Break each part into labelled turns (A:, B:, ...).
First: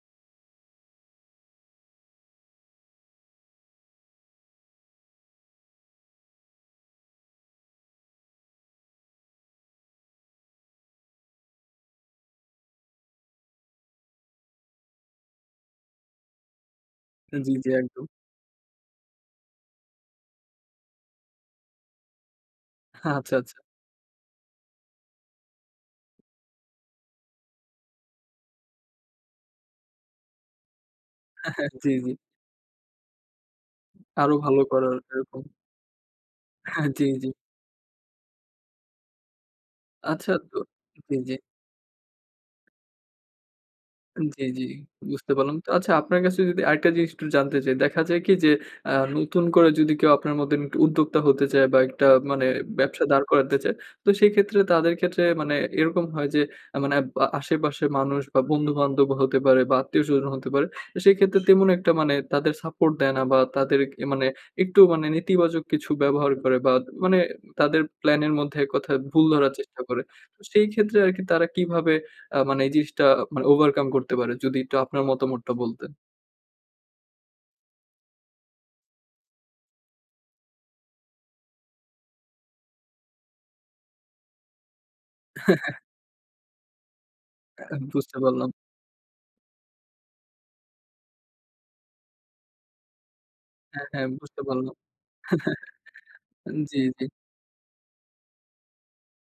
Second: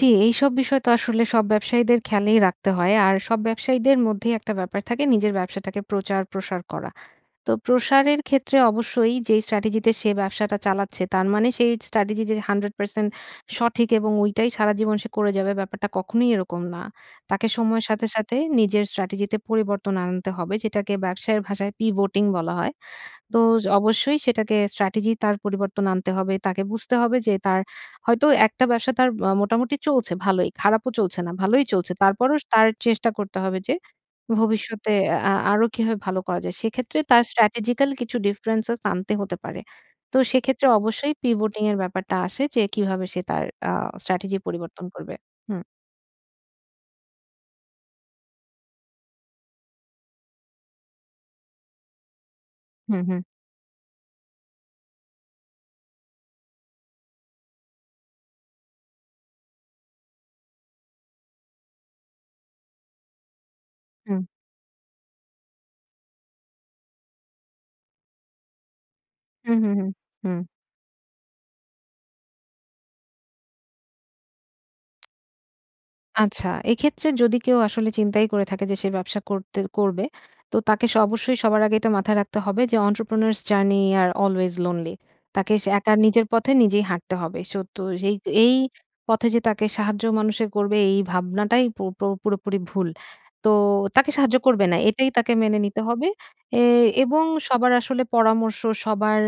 A: জ্বি, এইসব বিষয় তো আসলে সব ব্যবসায়ীদের খেয়ালেই রাখতে হয়। আর সব ব্যবসায়ীদের মধ্যেই একটা ব্যাপার থাকে নিজের ব্যবসাটাকে প্রচার প্রসার করা। তো প্রসারের ক্ষেত্রে অবশ্যই যে স্ট্র্যাটেজিতে সে ব্যবসাটা চালাচ্ছে, তার মানে, সেই স্ট্র্যাটেজি যে 100% সঠিক এবং ঐটাই সারাজীবন সে করে যাবে ব্যাপারটা কখনোই এরকম না। তাকে
B: জি, জি।
A: সময়ের
B: একদম।
A: সাথে, সাথে নিজের স্ট্র্যাটেজিতে পরিবর্তন আনতে হবে, যেটাকে ব্যবসায়ের ভাষায় pivoting বলা হয়।
B: আচ্ছা,
A: তো,
B: আচ্ছা।
A: য অবশ্যই সেটাকে স্ট্র্যাটেজি তার পরিবর্তন আনতে হবে। তাকে বুঝতে হবে যে তার হয়তো একটা ব্যবসা তার আ মোটামুটি চলছে ভালই, খারাপও চলছে না, ভালোই
B: জি,
A: চলছে।
B: জি।
A: তারপরও স তার চেষ্টা করতে হবে যে,
B: আরো ভালো
A: ভবিষ্যতে
B: করার,
A: আ
B: এরকম।
A: আরো কিভাবে ভালো করা যায়?
B: হ্যাঁ।
A: সেক্ষেত্রে
B: জি,
A: তার
B: জি।
A: স্ট্র্যাটেজিক্যাল কিছু differences আনতে হতে পারে। তো
B: আচ্ছা, তো
A: সেক্ষেত্রে অবশ্যই
B: জি, জি।
A: pivoting এর ব্যাপারটা আসে যে কিভাবে সে তার আ স্ট্র্যাটেজি
B: জি, জি।
A: পরিবর্তন করবে।
B: বুঝতে পারলাম।
A: হুম।
B: তো আচ্ছা, আপনার কাছে যদি আরেকটা জিনিস একটু জানতে চাই। দেখা যায় কি যে, আ নতুন করে যদি কেউ আপনার মতো এমন একটু উদ্যোক্তা হতে চায় বা, একটা মানে
A: হুম,
B: ব্যবসা
A: হুম।
B: দাঁড় করাতে চায়, তো সেক্ষেত্রে তাদের ক্ষেত্রে মানে এরকম হয় যে, এ মানে বা আশেপাশের মানুষ বা, বন্ধু-বান্ধবও হতে পারে বা, আত্মীয় স্বজনও হতে পারে। এ সেক্ষেত্রে তেমন একটা মানে তাদের সাপোর্ট দেয় না বা, তাদের এ
A: হুম।
B: মানে একটু মানে নেতিবাচক কিছু ব্যবহার করে বা, তা মানে তাদের প্ল্যানের মধ্যে এককথায় ভুল ধরার
A: হু, হু,
B: চেষ্টা
A: হু,
B: করে। তো
A: হুম।
B: সেইক্ষেত্রে আরকি তারা কিভাবে আ মানে এই জিনিসটা মানে overcome করতে পারে? যদি একটু আপনার মতামতটা বলতেন।
A: আচ্ছা, এক্ষেত্রে যদি কেউ আসলে চিন্তাই করে থাকে যে সে ব্যবসা করতে করবে, তো তাকে স অবশ্যই সবার আগে এটা মাথায় রাখতে হবে যে, Entrepreneurs journey are always lonely। তাকে সা একা নিজের পথে নিজেই হাঁটতে হবে। So
B: অ্যা
A: তো এ
B: বুঝতে পারলাম।
A: এই পথে যে তাকে সাহায্য মানুষে করবে, এই ভাবনাটাই পু পুরোপুরি ভুল। তো
B: হ্যাঁ, হ্যাঁ।
A: তাকে সাহায্য
B: বুঝতে
A: করবে
B: পারলাম।
A: না, এটাই তাকে মেনে নিতে হবে।
B: এন জি,
A: এয়
B: জি।
A: এবং সবার আসলে পরামর্শ, সবার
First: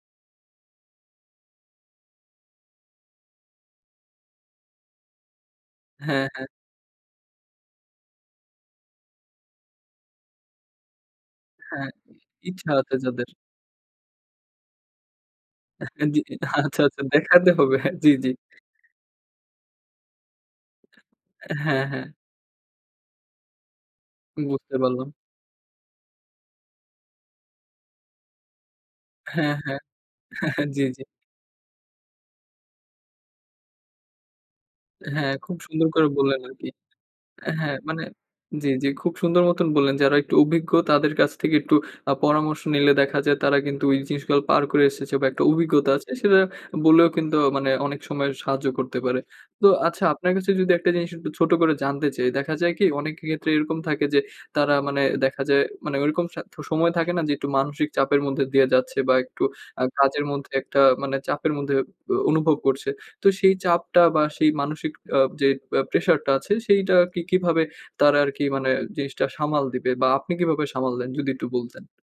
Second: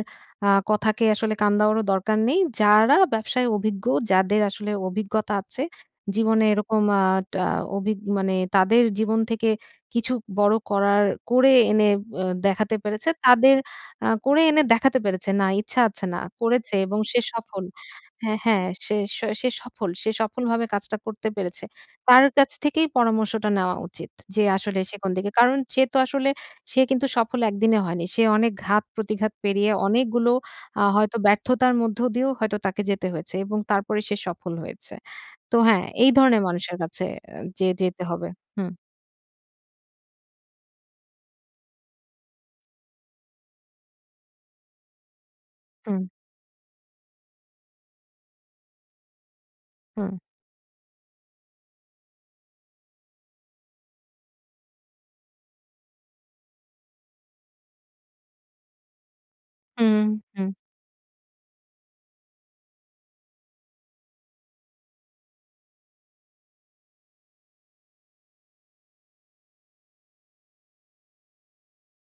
A: আ কথাকে আসলে কান দেওয়ারও দরকার নেই। যারা ব্যবসায় অভিজ্ঞ, যাদের আসলে অভিজ্ঞতা আছে
B: হ্যাঁ,
A: জীবনে
B: হ্যাঁ।
A: এরকম আ টা অভি মানে তাদের জীবন থেকে কিছু বড় করার করে
B: হ্যাঁ,
A: এনে
B: ই
A: বা
B: ইচ্ছা
A: দেখাতে
B: আছে
A: পেরেছে,
B: যাদের।
A: তাদের আ করে এনে দেখাতে পেরেছে না ইচ্ছে আছে।
B: হ্যাঁ।
A: না
B: জি।
A: করেছে
B: আচ্ছা,
A: এবং
B: আচ্ছা।
A: সে
B: দেখাতে
A: সফল
B: হবে। হ্যাঁ। জি, জি।
A: হ্যাঁ, হ্যাঁ। সে সে সফল সে সফলভাবে কাজটা করতে পেরেছে,
B: হ্যাঁ, হ্যাঁ।
A: তার কাছ থেকেই পরামর্শটা নেওয়া উচিত। যে
B: বুঝতে
A: আসলে সে
B: পারলাম।
A: কোন দিকে কারণ, সে তো আসলে সে কিন্তু একদিনে সফল হয়নি। সে অনেক ঘাত প্রতিঘাত
B: হ্যাঁ,
A: পেরিয়ে,
B: হ্যাঁ।
A: অনেকগুলো আ
B: জি, জি।
A: হয়তো ব্যর্থতার মধ্য দিয়েও হয়তো তাকে যেতে হয়েছে। এবং তারপরে সে সফল হয়েছে।
B: হ্যাঁ, খুব
A: তো হ্যাঁ,
B: সুন্দর করে
A: এই
B: বললেন
A: ধরনের
B: আরকি
A: মানুষের কাছে এ যেয়ে
B: হ্যাঁ,
A: যেতে
B: মানে
A: হবে।
B: জি,
A: হুম।
B: জি। খুব সুন্দর মতন বললেন। যারা একটু অভিজ্ঞ, তাদের কাছ থেকে একটু আ পরামর্শ নিলে দেখা যায় তারা কিন্তু ওই জিনিসগুলো পার করে এসেছে বা, একটা অভিজ্ঞতা
A: হুম।
B: আছে। সেটা আ বললেও কিন্তু মানে অনেক সময় সাহায্য করতে পারে। তো আচ্ছা,
A: হুম।
B: আপনার কাছে যদি একটা জিনিস একটু ছোট করে জানতে চাই, দেখা যায় কি অনেকের ক্ষেত্রে এরকম থাকে যে তারা, মানে দেখা যায়, মানে ওইরকম স সময় থাকে না যে একটু মানসিক চাপের মধ্যে দিয়ে যাচ্ছে বা, একটু আ
A: হুম,
B: কাজের
A: হুম।
B: মধ্যে একটা মানে চাপের মধ্যে আ অনুভব করছে। তো সেই চাপটা বা, সেই মানসিক আ যে পে প্রেশারটা আছে, সেইটাকে কিভাবে তারা আরকি মানে জিনিসটা সামাল দিবে? বা, আপনি কিভাবে সামাল দেন? যদি একটু বলতেন।